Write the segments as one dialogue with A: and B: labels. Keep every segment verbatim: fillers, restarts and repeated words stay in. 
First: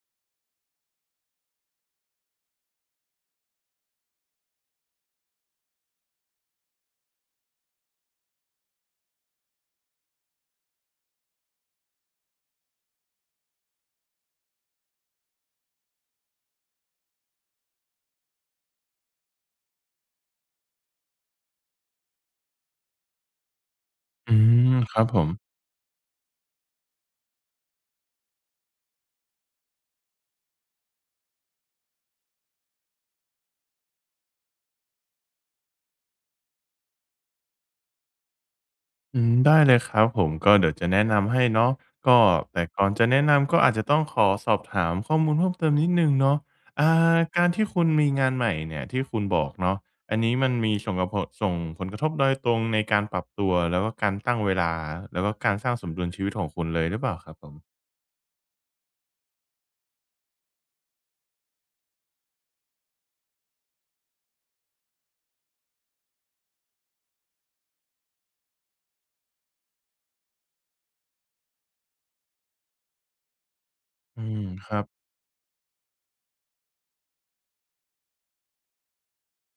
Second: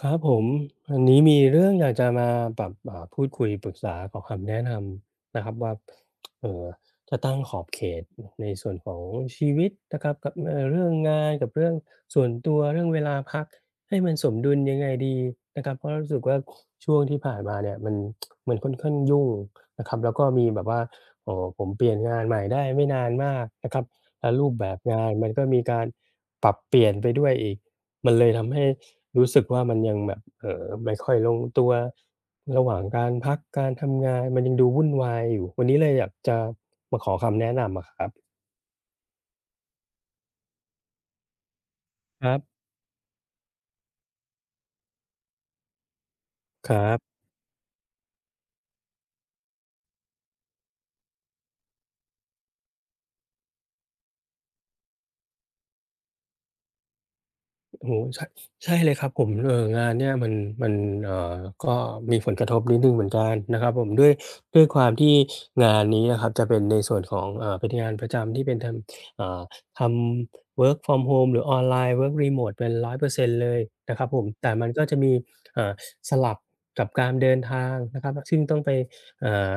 A: ครับผมอันนี้มีเรื่องอยากจะมาแบบอ่าพูดคุยปรึกษาขอคำแนะนำนะครับว่าเออจะตั้งขอบเขตในส่วนของชีวิตนะครับกับเอ่อเรื่องงานกับเรื่องส่วนตัวเรื่องเวลาพักให้มันสมดุลยังไงดีนะครับเพราะรู้สึกว่าช่วงที่ผ่านมาเนี่ยมันมันค่อนข้างยุ่งนะครับแล้วก็มีแบบว่าโอ้ผมเปลี่ยนงานใหม่ได้ไม่นานมากนะครับแล้
B: อื
A: วรูปแบ
B: ม
A: บ
B: ครั
A: งา
B: บ
A: น
B: ผ
A: มั
B: ม
A: นก็มีการปรับเปลี่ยนไปด้วยอีก มันเลยทำให้รู้สึกว่ามันยังแบบเอ่อไม่ค่อยลงตัวระหว่างการพักการทำงานมันยังดูวุ่นวายอยู่วันนี้เลยอยากจะมาขอคำแนะนำอะครับ
B: อืมได้เลยครับผมก็เดี๋ยวจะแนะนำให้เนาะก็
A: ครับ
B: แต่ก่อนจะแนะนำก็อาจจะต้องขอสอบถามข้อมูลเพิ่มเติมนิดหนึ่งเนาะ
A: ค
B: อ่า
A: รับ
B: การที่คุณมีงานใหม่เนี่ยที่คุณบอกเนาะอันนี้มันมีส่งกระพดส่งผลกระทบโดยตรงในการปรับตัวแล้วก็การตั้งเวลาแล้วก็การสร้างสมดุลชีวิตของคุณเลยหรือเปล่าครับผม
A: โอ้โฮใช่ใช่เลยครับผมเอ่องานเนี่ยมันมันเอ่อก็มีผลกระทบนิดหนึ่งเหมือนกันนะครับผมด้วยด้วยความที่งานนี้นะครับจะเป็นในส่วนของเอ่อเป็นงานประจำที่เป็นทำอ่าทำ work from home หรือออนไลน์ work remote เป็นร้อยเปอร์เซ็นต์เปอร์เซ็นต์เลยนะครับผ
B: อื
A: ม
B: ม
A: แต่มั
B: ค
A: น
B: รั
A: ก็
B: บ
A: จะมีเอ่อสลับกับการเดินทางนะครับซึ่งต้องไปเอ่อ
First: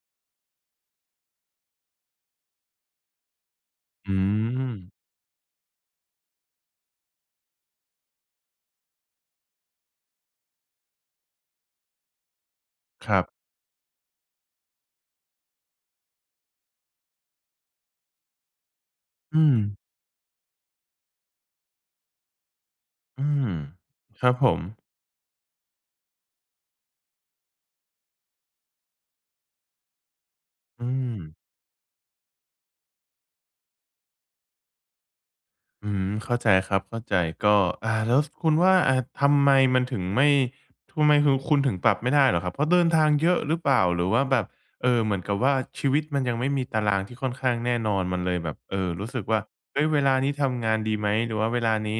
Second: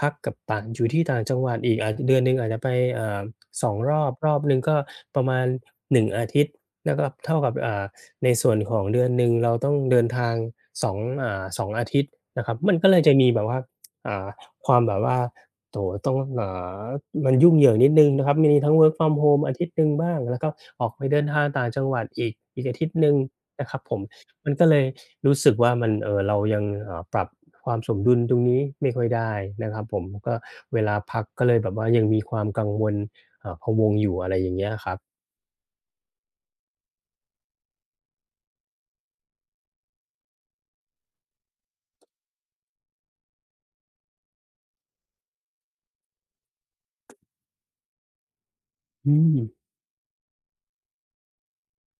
A: พักกับต่างอยู่ที่ต่างจังหวัดอีกอาจเดือนหนึ่งอาจจะไปเอ่อสองรอบ
B: อื
A: รอบหนึ่ง
B: ม
A: ก็ประมาณหนึ่งอาทิตย์แล้วก็เท่ากับอ่าในส่วนของเดือนหนึ่งเราต้องเดินทางสองอ่าสองอาทิตย์นะครับมันก็เลย
B: ค
A: จะ
B: รับ
A: มีแบบว่าอ่าความแบบว่าโอ้โฮต้องอ่ามันยุ่งเหยิงนิดหนึ่งนะครับมีทั้ง work from home
B: อื
A: อา
B: ม
A: ทิตย์หนึ่งบ้างแล้วก็ออกไปเดินทางต่างจังหวัดอีกอีกอาทิตย์หนึ่ง
B: อืม
A: นะครับผม
B: ครับผ
A: มัน
B: ม
A: ก็เลยรู้สึกว่ามันเอ่อเรายังเอ่อปรับความสมดุลตรงนี้ไม่ค่อยได้นะครับผมก็เว
B: อื
A: ลา
B: ม
A: พักก็เลยแบบว่ายังมีความกังวลเอ่อพะวงอยู่อะไรอย่างเงี้ยครับ
B: อืมเข้าใจครับเข้าใจก็อ่าแล้วคุณว่าอ่าทำไมมันถึงไม่ทำไมคือคุณถึงปรับไม่ได้เหรอครับเพราะเดินทางเยอะหรือเปล่าหรือว่าแบบเอ่อเหมือนกับว่าชีวิตมันยังไม่มีตารางที่ค่อนข้างแน่นอนมันเลยแบบเอ่อรู้
A: อื
B: สึก
A: ม
B: ว่าเฮ้ยเวลานี้ทำงานดีไหมหรือว่าเวลานี้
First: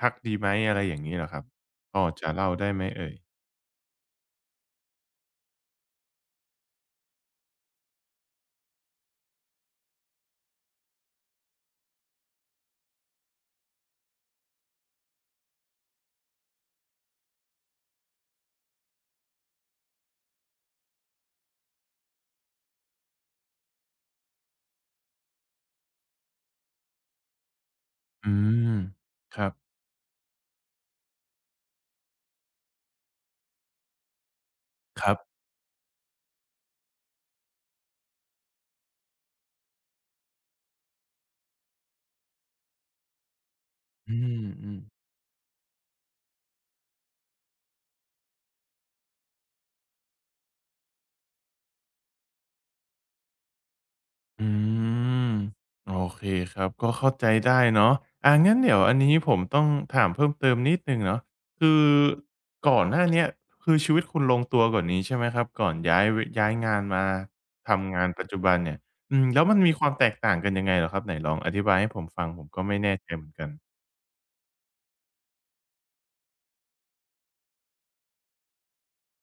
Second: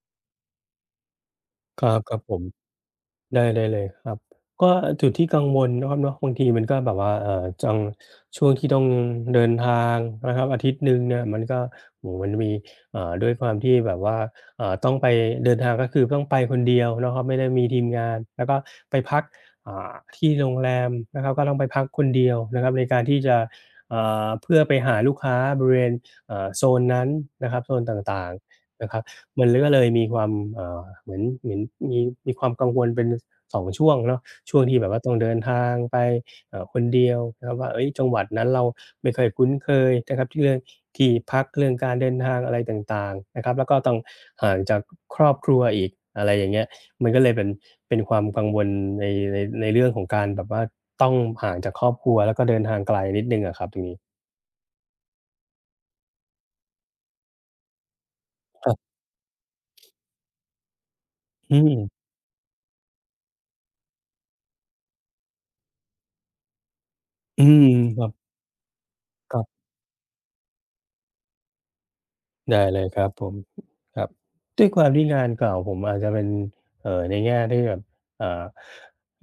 B: พักดีไหมอะไรอย่างงี้เหรอครับ
A: ครั
B: พ
A: บ
B: อ
A: ครับ
B: จะ
A: ผม
B: เล่าได้ไหมเอ่ย
A: ได้ได้เลยครับก็จุดที่กังวลนะครับเนาะบางทีมันก็แบบว่าเอ่อจังช่วงที่ต้องเดินทางนะครับอาทิตย์หนึ่งเนี่ยมันก็โอ้โฮมันมีอ่าด้วยความที่แบบว่าอ่าต้องไปเดินทางก็คือต้องไปคนเดียวนะครับไม่ได้มีทีมงานแล้วก็ไปพักอ่าที่โรงแรมนะครับก็ต้องไปพักคนเดียวนะครับในการที่จะอ่าเพื่อไปหาลูกค้าบริเวณอ่าโซนนั้นนะครับโซนต่า
B: อื
A: ง
B: ม
A: ๆนะครับ
B: ค
A: มั
B: รั
A: น
B: บ
A: ก็เลยมีความเอ่อเหมือนเหมือนมีมีความกังวลเป็นสองช่วงเนาะช่วงที่แบบว่า
B: ค
A: ต้อ
B: รั
A: งเดิน
B: บ
A: ทางไปเอ่อคนเดียวนะครับว่าเฮ้ยจังหวัดนั้นเราไม่ค่อยคุ้นเคยนะครับที่เรื่องที่พักเรื่องการเดินทางอะไรต่างๆนะครับแล้วก็ต้อง
B: อื
A: ห่างจา
B: ม
A: ก
B: ๆ
A: ครอบครัวอีกอะไรอย่างเงี้ยมันก็เลยเป็นเป็นความกังวลในในในเรื่องของการแบบว่าต้องห่างจากครอบครัวแล้วก็เดินทางไกลนิดหนึ่งอะครับตรงนี้
B: อืมโอเคครับก็เข้าใจได้เนาะอางั้น
A: ครั
B: เดี๋ยว
A: บ
B: อันนี้ผมต้องถามเพิ่มเติมนิดหนึ่งเนาะ
A: อืม
B: คือก่อนหน้าเนี้ยคือชีวิตคุณลงตัวกว่านี้ใช่ไหมครับก่อนย้ายวย้ายงานมา
A: อืม
B: ทำ
A: ค
B: งา
A: รั
B: นปัจ
A: บ
B: จุบันเนี่ยอืม
A: ครั
B: แล้วมั
A: บ
B: นมีความแตกต่างกันยังไงเหรอครับไหนลองอธิบายให้ผมฟังผมก็
A: ได้
B: ไม่
A: เลย
B: แน่
A: ครั
B: ใจ
A: บผ
B: เหมือ
A: ม
B: นกัน
A: ครับด้วยความที่งานเก่าผมอาจจะเป็นเอ่อในแง่ที่แบบเอ่า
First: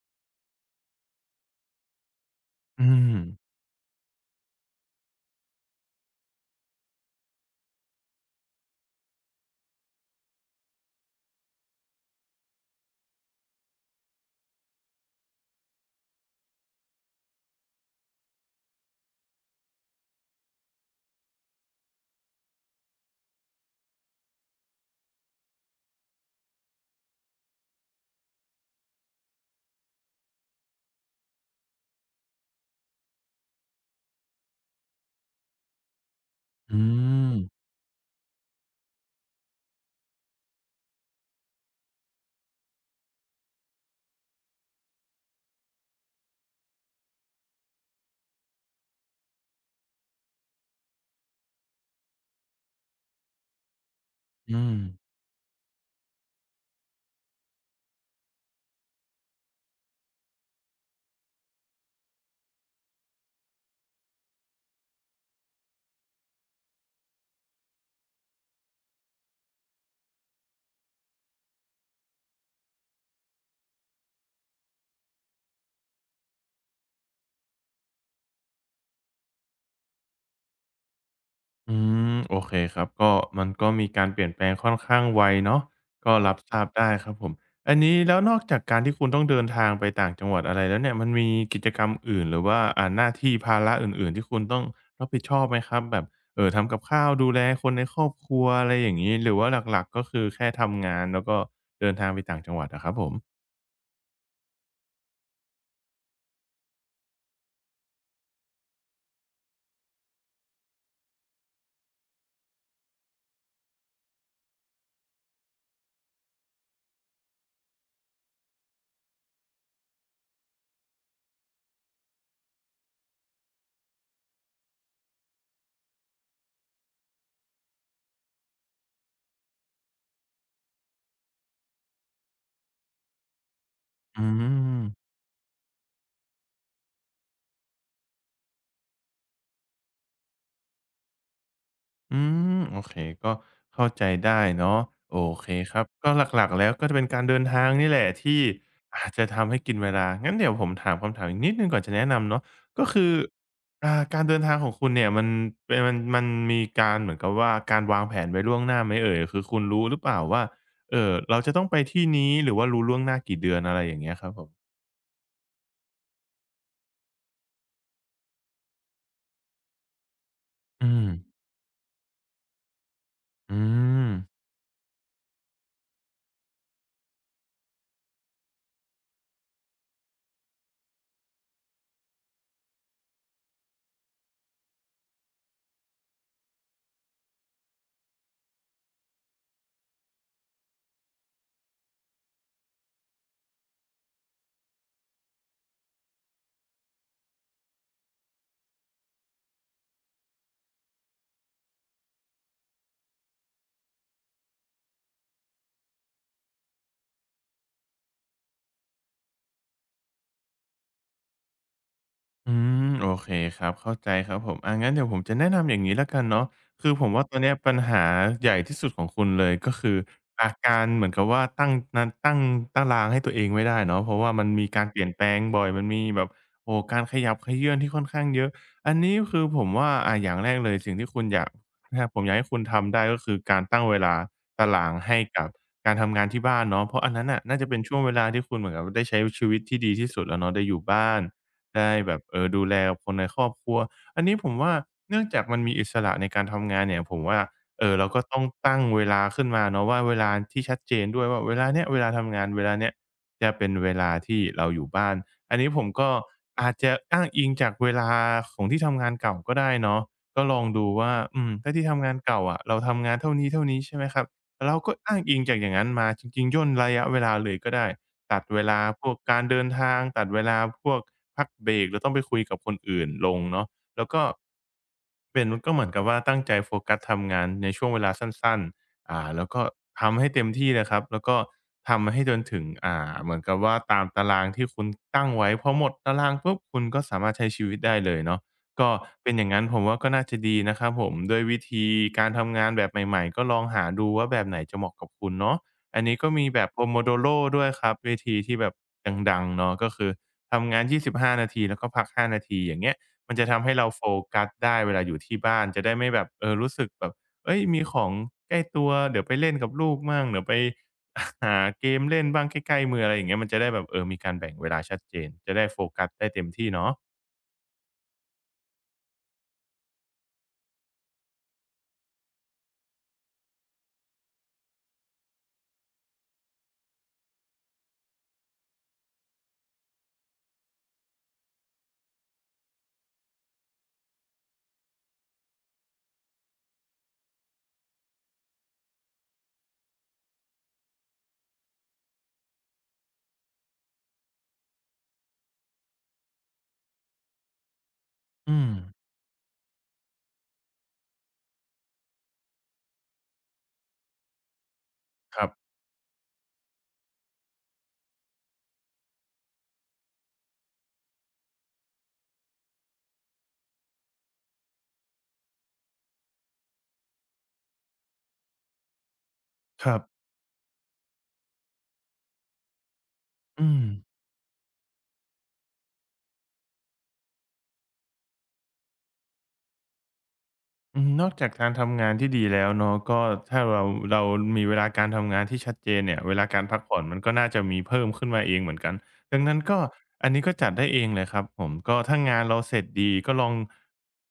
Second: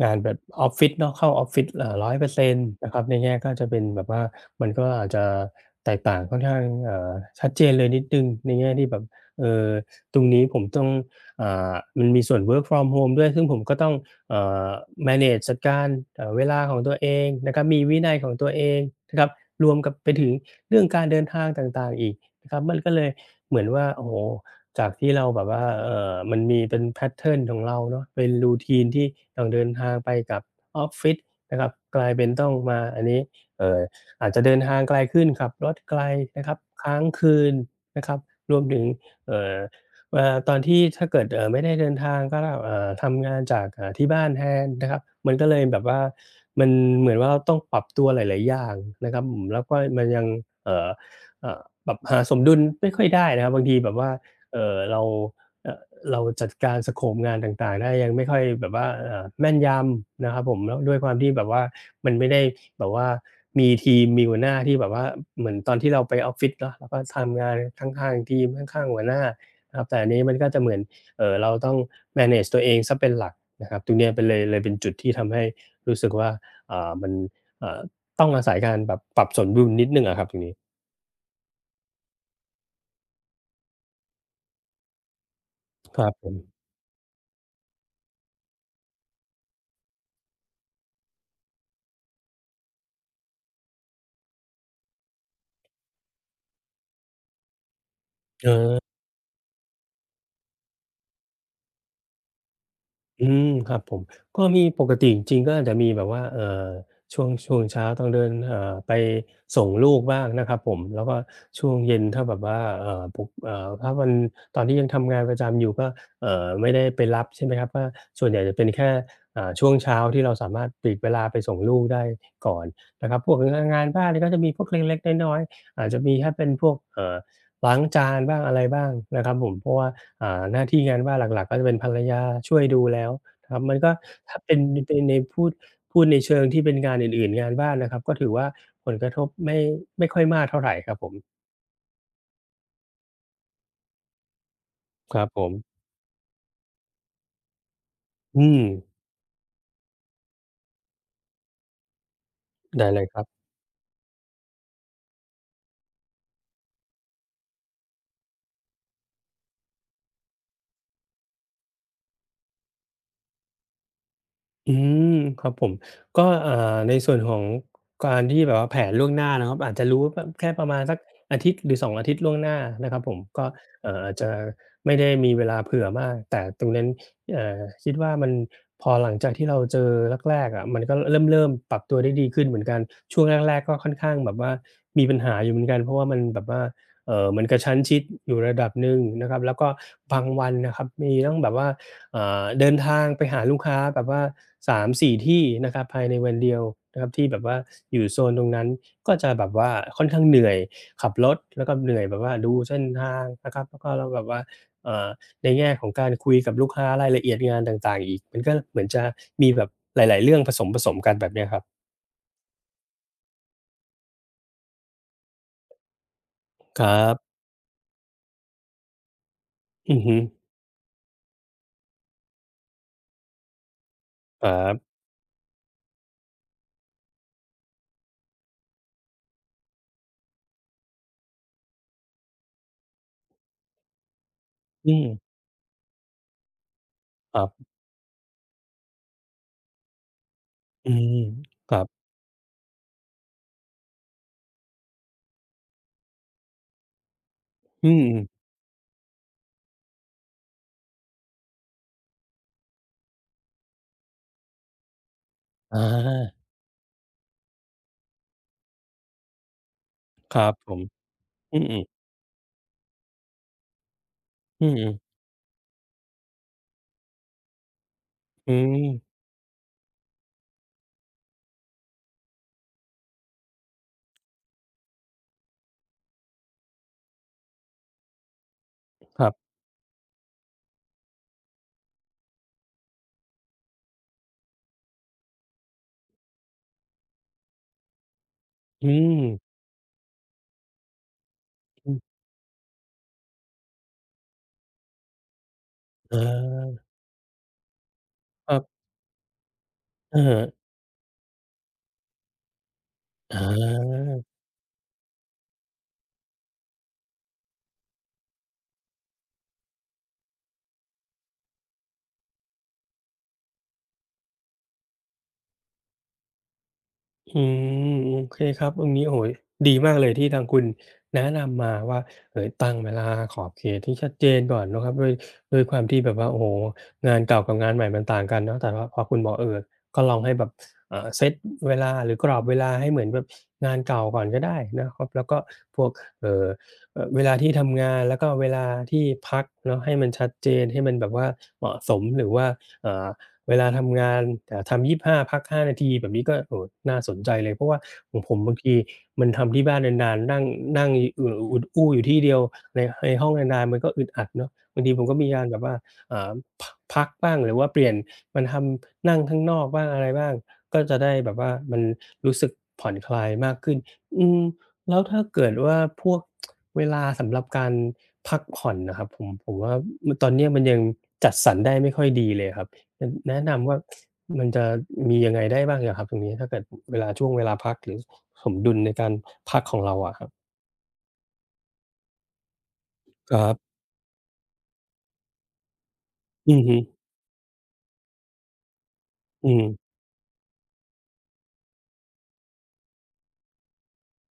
A: งานแบบออฟฟิศเนาะเข้าออฟฟิศเอ่าร้อยเปอร์เซ็นต์นต์
B: อื
A: นะครับ
B: ม
A: ในแง่ก็จะเป็นแบบว่ามันก็อาจจะแตกต่างค่อนข้างเอ่อชัดเจนเลยนิดหนึ่งในแง่ที่แบบเอ่อตรงนี้ผมต้องอ่ามันมีส่วน work from home ด้วยซึ่งผมก็ต้องเอ่อ manage จัดการเอ่อเวลาของตัวเองนะครับมีวินัยของตัวเองนะครับรวมกับไปถึงเรื่องการเดินทางต่างๆอีกนะครับมันก็เลย เหมือนว่าโอ้โฮจากที่เราแบบว่าเอ่อมันมีเป็นแพตเทิร์นของเราเนาะเป็น routine ที่ต้องเดินทางไปกับออฟฟิศนะครับกลายเป็นต้องมาอันนี้เอ่ออาจจะเดินทางไกลขึ้นขับรถไกลนะครับ
B: อื
A: ค้าง
B: ม
A: คืนนะครับรวมถึงเอ่อเวลาตอนที่ถ้าเกิดเอ่อไม่ได้เดินทางก็เอ่อทำงานจากอ่าที่บ้านแทนนะครับมันก็เลยแบบว่ามันเหมือนว่าเราต้องปรับตัวหลายๆอย่างนะครับอืมแล้วก็มันยังเอ่อเอ่อ แบบหาสมดุลไม่ค่อยได้นะครับบางทีแบบว่า
B: อื
A: เอ่อ
B: ม
A: เราเอ่อเราจัดการสโคปงานต่างๆได้ยังไม่ค่อยแบบว่าเอ่อแม่นยำนะครับผมแล้วด้วยความที่แบบว่ามันไม่ได้แบบว่ามีทีมมีหัวหน้าที่แบบว่าเหมือนตอนที่เราไปออฟฟิศเนาะเราก็ทำงานข้างๆทีมข้างๆหัวหน้านะครับแต่อันนี้มันก็จะเหมือนเอ่อเราต้อง manage ตัวเองเสียเป็นหลักนะครับตรงเนี้ยเป็นเลยเลยเป็นจุดที่ทำให้รู้สึกว่าอ่ามันอ่าต้องอาศัยการแบบปรับสมดุลนิดหนึ่งอะครับตรงนี้
B: อืมโอเคครับก็มันก็มีการเปลี่ยนแปลงค่อนข้างไวเนาะ
A: ครับ
B: ก็
A: ผ
B: รับทรา
A: ม
B: บได้ครับผมอันนี้แล้วนอกจากการที่คุณต้องเดินทางไปต่างจังหวัดอะไรแล้วเนี่ยมันมีกิจกรรมอื่นหรือว่าอ่าหน้าที่ภาระอื่นๆที่คุณต้องรับผิดชอบไหมครับแบบเอ่อทำกับข้าวดูแลคนในครอบครัว
A: เออ
B: อะไรอย่างงี้หรือว่าหลักๆก็คือแค่ทำงานแล้วก็เดินทางไปต่างจังหวัดอะครับผ
A: อื
B: ม
A: มครับผมก็มีปกติจริงๆก็อาจจะมีแบบว่าเอ่อช่วงช่วงเช้าต้องเดินเอ่อไปส่งลูกบ้างนะครับผมแล้วก็ช่วงเย็นถ้าแบบว่าเอ่อปุกเอ่อถ้าวันตอนที่ยังทำงานประจำอยู่ก็เอ่อไม่ได้ไปรับใช่ไหมครับก็ส่วนใหญ่จะเป็นแค่อ่าช่วงเช้าที่เราสามารถปลีกเวลาไปส่งลูกได้ก่อนนะครับพวกงงานบ้านนี่ก็จะมีพวกเล็กๆน้อยๆอาจจะมีแค่เป็นพวกเอ่อล้างจานบ้างอะไรบ้างนะครับผมเพราะว่า อ่าหน้าที่งานว่างหลักๆก็จะเป็นภรรยาช่วยดูแล้วครับมันก็
B: อื
A: ถ้าเป็นเป็น
B: ม
A: ในพูดพูดในเชิงที่เป็นงานอื่นๆงานบ้านนะครับก็ถือว่าผลกระทบไม่ไม่ค่อยมากเท่าไรครับผม
B: อืมโอเคก็เข้าใจได้เนาะ
A: ค
B: โอ
A: รับผ
B: เค
A: ม
B: ครับก็หลักๆแล้วก็จะเป็นการเดินทางนี่แหละที่
A: อืม
B: อาจจะทำให้กินเวลางั้นเดี๋ยวผมถามคำถามอีกนิดหนึ่งก่อนจะแนะนำเนาะก็
A: ได้เลย
B: คือ
A: ครับ
B: อ่าการเดินทางของคุณเนี่ยมันเป็นมันมันมีการเหมือนกับว่าการวางแผนไว้ล่วงหน้าไหมเอ่ยคือคุณรู้หรือเปล่าว่าเอ่อเราจะต้องไปที่นี้หรือว่ารู้ล่วงหน้ากี่เดือนอะไรอย่างเงี้ยครับผม
A: อืมครับผมก็เอ่อในส่วนของการที่แบบว่าแผนล่วงหน้านะครับอาจจะรู้ว่าแบบแค่ประมาณ
B: อื
A: สัก
B: ม
A: อาทิตย์หรือสองอาทิตย์ล่วงหน้านะครับผมก็
B: อื
A: เอ่อ
B: ม
A: อาจจะไม่ได้มีเวลาเผื่อมากแต่ตรงนั้นเอ่อคิดว่ามันพอหลังจากที่เราเจอแรกๆอะมันก็เริ่มๆปรับตัวได้ดีขึ้นเหมือนกันช่วงแรกๆก็ค่อนข้างแบบว่ามีปัญหาอยู่เหมือนกันเพราะว่ามันแบบว่าเอ่อมันกระชั้นชิดอยู่ระดับหนึ่งนะครับแล้วก็บางวันนะครับมีต้องแบบว่า เอ่อเดินทางไปหาลูกค้าแบบว่าสามถึงสี่ที่นะครับภายในวันเดียวนะครับที่แบบว่าอยู่โซนตรงนั้นก็จะแบบว่าค่อนข้างเหนื่อยขับรถแล้วก็เหนื่อยแบบว่าดูเส้นทางนะครับแล้วก็เราแบบว่าเอ่อในแง่ของการคุยกับลูกค้ารายละเอียดงานต่างๆอีกมันก็เหมือนจะมีแบบหลายๆเรื่องผสมๆกันแบบเนี้ยครับ
B: อืมโอเคครับเข้าใจครับผมอางั้นเดี๋ยวผมจะแนะนำอย่างงี้แล้วกันเนาะ
A: ค
B: คือ
A: รั
B: ผมว่าต
A: บ
B: อนเนี้ยปัญหาใหญ่ที่สุดของคุณเลยก็คื
A: อื
B: อ
A: อฮึ
B: อาการเหมือนกับว่าตั้งนตั้งตารางให้ตัวเองไม่ได้เนาะเพราะว่ามั
A: ค
B: น
A: รั
B: มีการ
A: บ
B: เปลี่ยนแปลงบ่อยมันมีแบบโอ้โฮการขยับเขยื้อนที่ค่อนข้างเยอะอันนี้คือผมว่าอ่าอย่างแรกเลยสิ่งที่คุณอยากนะครับผมอยากให้คุณทำได้ก็คือการตั้งเวลาตาราง
A: อืม
B: ให้กับการทำงานที่บ้านเนาะเพราะอันนั้น
A: ค
B: น่ะน่า
A: รับ
B: จะเป็นช่วงเวลาที่คุณเหมือนกับได้ใช้ชีวิตที่ดีที่สุดแล้วเนาะได้อยู่
A: อื
B: บ้า
A: ม
B: น
A: ครั
B: ได้
A: บ
B: แบบเออดูแลกับคนในครอบครัวอันนี้ผมว่าเนื่องจากมันมีอิสระในการทำงานเนี่ยผมว่า
A: อื
B: เอ่อ
A: ม
B: เราก็ต้องตั้งเวลาขึ้นมาเนาะว่าเวลาที่ชัดเจนด้วยว่าเวลาเนี้ยเวลาทำงานเวลาเนี้ยจะเป็นเวลาที่เราอยู่บ้านอันนี้ผ
A: อา
B: มก็อาจจะอ้างอิงจากเวลาของที่ทำงานเก่าก็ได้เนาะ
A: ค
B: ก็
A: รับ
B: ลอง
A: ผม
B: ดูว่าอืม
A: อื
B: ถ้า
A: ม
B: ที่ทำงานเก่าอะเราทำงานเท่านี้ๆใช่ไหมครับ
A: ๆอื
B: เรา
A: ม
B: ก็อ้างอิงจากอย่างนั้นมาจริงๆย่นระยะเวลาเลยก็ได้ตัด
A: ๆอื
B: เวลา
A: ม
B: พวกการเดินทางตัดเวลาพวกพักเบรกหรือต้องไปคุยกับคนอื่นลงเนาะแล้วก็เป็นก็เหมือนกับว่าตั้งใจโฟกัสทำงานในช่วงเวลาสั้นๆ
A: ค
B: อ่า
A: รั
B: แล้ว
A: บ
B: ก็ทำให้เต็มที่เลยครับแล้วก็ทำให้จนถึงอ่าเหมือนกับว่าตามตารางที่คุณตั้งไว้พอหมดตารางปุ๊บคุณก็สามารถใช้ชีวิตได้เลยเนาะ ก็เป็นอย่างนั้นผมว่าก็น่าจะดีนะครับผมด้วยวิธี
A: อืม
B: การทำงานแบบใหม่ๆก็ลองหาดูว่าแบบไหนจะเหมาะกับคุณเนาะอัน
A: อ
B: นี้ก็มีแบบ
A: า
B: โพโมโดโร ดโรด้วยครับวิธี
A: ค
B: ที่
A: รั
B: แบบ
A: บ
B: ดังๆเนาะก็คือ
A: อะฮะ
B: ทำงานยี่สิบห้านาทีแล้วก็พักห้านาทีอย่างเงี้ยมัน
A: อา
B: จะทำให้เราโฟกัสได้เวลาอยู่ที่บ้านจะได้ไม่แบบเออรู้สึกแบบเอ้ยมีของใกล้ตัวเดี๋ยวไปเล่นกับลูกมั่งเดี๋ยวไป หาเกมเล่นบ้างใกล้ๆมืออะไรอย่างเงี้ยมันจะได้แบบเออมีการแบ่งเวลาชัดเจนจะได้โฟกัสได้เต็มที่เนาะ
A: อืมโอเคครับตรงนี้โอ้โฮดีมากเลยที่ทางคุณแนะนำมาว่าเอ่อตั้งเวลาขอบเขตที่ชัดเจนก่อนเนาะครับด้วยด้วยความที่แบบว่าโอ้โฮงานเก่ากับงานใหม่มันต่างกันเนาะแต่ว่าพอคุณบอกเอ่อก็ลองให้แบบอ่าเซตเวลาหรือกรอบเวลาให้เหมือนแบบงานเก่าก่อนก็ได้นะครับแล้วก็พวกเอ่อเอ่อเวลาที่ทำงานแล้วก็เวลาที่พักเนาะให้มันชัดเจนให้มันแบบว่าเหมาะสมหรือว่าเอ่อ เวลาทำงานอ่าทำยี่สิบห้าพักห้านาทีแบบนี้ก็โอ้น่าสนใจเลยเพราะว่าของผมบาง
B: อืม
A: ทีมันทำที่บ้านนานๆนั่งนั่งอยู่อุดอู้อยู่ที่เดียวในในห้องนานๆมันก็อึดอัดเนาะบางทีผมก็มี
B: ค
A: การ
B: รับ
A: แบบว่าอ่าพกพักบ้างหรือว่าเปลี่ยนมนทำนั่งข้างนอกบ้างอะไรบ้างก็จะได้แบบว่ามันรู้สึกผ่อนคลายมากขึ้นอืมแล้วถ้าเกิดว่าพวกเวลาสำหรับการพักผ่อนนะครับผมผมว่า
B: ครับ
A: ตอนเนี้ยมันยังจัดสรรได้ไม่ค่อยดีเลยครับ จะแนะนำ
B: อื
A: ว่า
B: ม
A: มันจะมียังไงได้บ้างอะครับตรงนี้ถ้าเกิดเวลาช่วงเวลาพักหรือสมดุลในการพักของเราอะครับ
B: อืมนอกจากการทำงานที่ดีแล้วเนาะก็
A: ครับ
B: ถ้าเราเรามีเวลาการทำงานที่ชัดเจนเนี่ยเวลา
A: อื
B: กา
A: อ
B: ร
A: ฮึ
B: พักผ่อนมันก็น่าจะมีเพิ่มขึ้นมาเองเหมือนกันดัง
A: อื
B: นั้นก็
A: ม
B: อันนี้ก็จัดได้เองเลยครับผมก็ถ้างานเราเสร็จดีก็ลอง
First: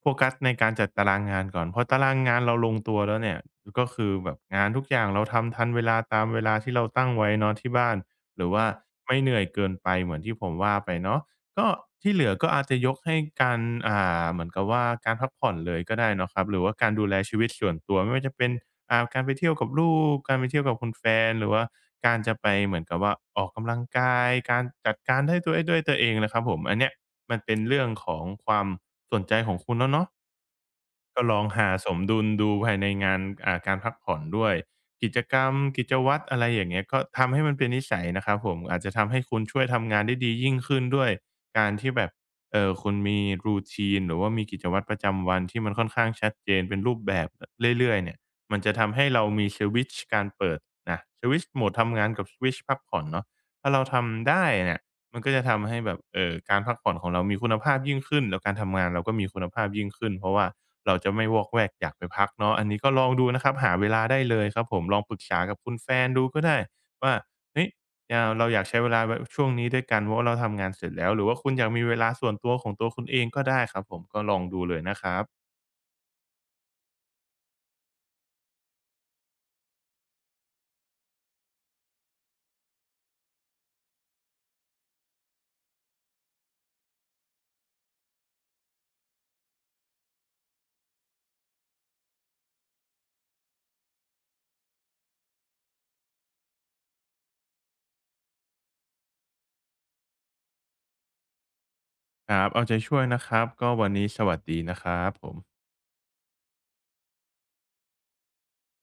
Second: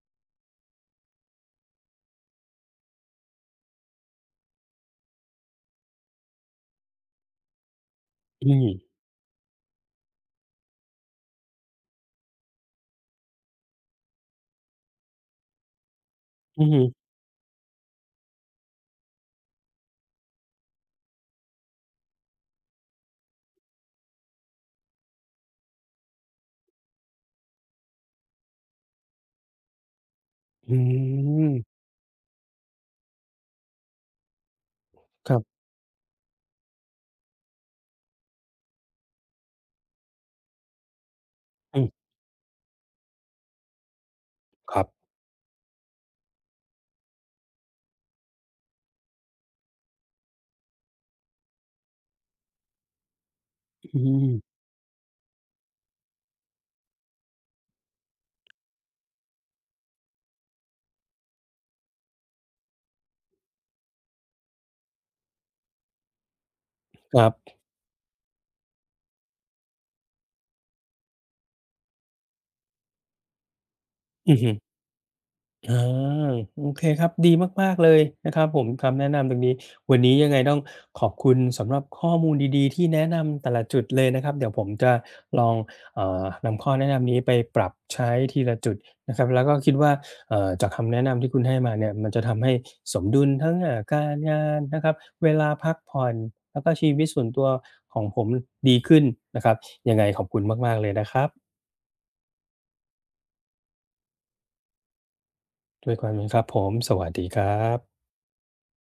B: โฟกัสในการจัดตารางงานก่อนพอตารางงานเราลงตัวแล้วเนี่ยก็คือแบบงานทุกอย่างเราทำทันเวลาตามเวลาที่เราตั้งไว้เนาะที่บ้านห
A: อื
B: รือว่า
A: ม
B: ไม่เหนื่อยเกินไปเหมือนที่ผมว่าไปเนาะ ก็ที่เหลือก็อาจจะยกให้การอ่าเหมือนกับว่าการพักผ่อนเลยก็ได้เนาะครับหรือ
A: อือ
B: ว่า
A: ฮึ
B: การดูแลชีวิตส่วนตัวไม่ว่าจะเป็นอ่าการไปเที่ยวกับลูกการไปเที่ยวกับคุณแฟนหรือว่าการจะไปเหมือนกับว่าออกกำลังกายการจัดการให้ตัวด้วยตัวเองนะครับผมอันเนี้ยมันเป็นเรื่องของความสนใจของคุณแล้วเนาะ
A: อื
B: ก็ลอง
A: ม
B: หาสมดุลดูภายในงานอ่าการพักผ่อนด้วยกิจ
A: ค
B: ก
A: รั
B: รรม
A: บ
B: กิจวัตรอะไรอย่างเงี้ยก็ทำให้มันเป็นนิสัยนะครับผมอาจจะทำให้คุณช่วยทำงานได้ดียิ่งขึ้นด้วยการ
A: อื
B: ที่แบ
A: ม
B: บเอ่อคุณมี รูทีน หรือว่ามีกิจ
A: ค
B: วั
A: รั
B: ตรประ
A: บ
B: จำวันที่มันค่อนข้างชัดเจนเป็นรูปแบบเรื่อยๆเนี่ยมันจะทำให้เรามีสวิตช์การเปิดนะสวิตช์โหมดทำงานกับสวิตช์พักผ่อนเนาะถ้าเรา
A: อืม
B: ทำได้เนี่ย มันก็จะทำให้แบบเอ่อการพักผ่อนของเรามีคุณภาพยิ่งขึ้นแล้วการทำงานเราก็มีคุณภาพยิ่งขึ้นเพราะว่าเราจะไม่วอกแวกอยากไปพักเนาะอันนี้ก็ลองดูนะครับหาเวลาได้เลยครับผมลองปรึกษากับคุณแฟนดูก็ได้ว่า
A: ครับ
B: เฮ้ยยาวเราอยากใช้เวลาแบบช่วงนี้ด้วยกันเพราะว่าเราทำงานเสร็จแล้วหรือว่าคุณอยากมีเวลาส่วนตัวของตัวคุณเองก็ได้ครับผมก็ล
A: อือ
B: อง
A: ฮึ
B: ดูเลยนะครับ
A: อาโอเคครับดีมากๆเลยนะครับผมคำแนะนำตรงนี้วันนี้ยังไงต้องขอบคุณสำหรับข้อมูลดีๆที่แนะนำแต่ละจุดเลยนะครับเดี๋ยวผมจะลองเอ่อนำข้อแนะนำนี้ไปปรับใช้ทีละจุดนะครับแล้วก็คิดว่าเอ่อจากคำแนะนำที่คุณให้มาเนี่ยมันจะทำให้สมดุลทั้งอ่าการงานนะครับเวลาพักผ่อนแล้วก็ชีวิตส่วนตัวของผมดีขึ้นนะครับยังไงขอบคุณมากๆเลยนะครับ
B: ครับเอาใจช่วยนะครับก็วันนี้สวัสดีนะครับผม
A: ด้วยความยินดีครับผมสวัสดีครับ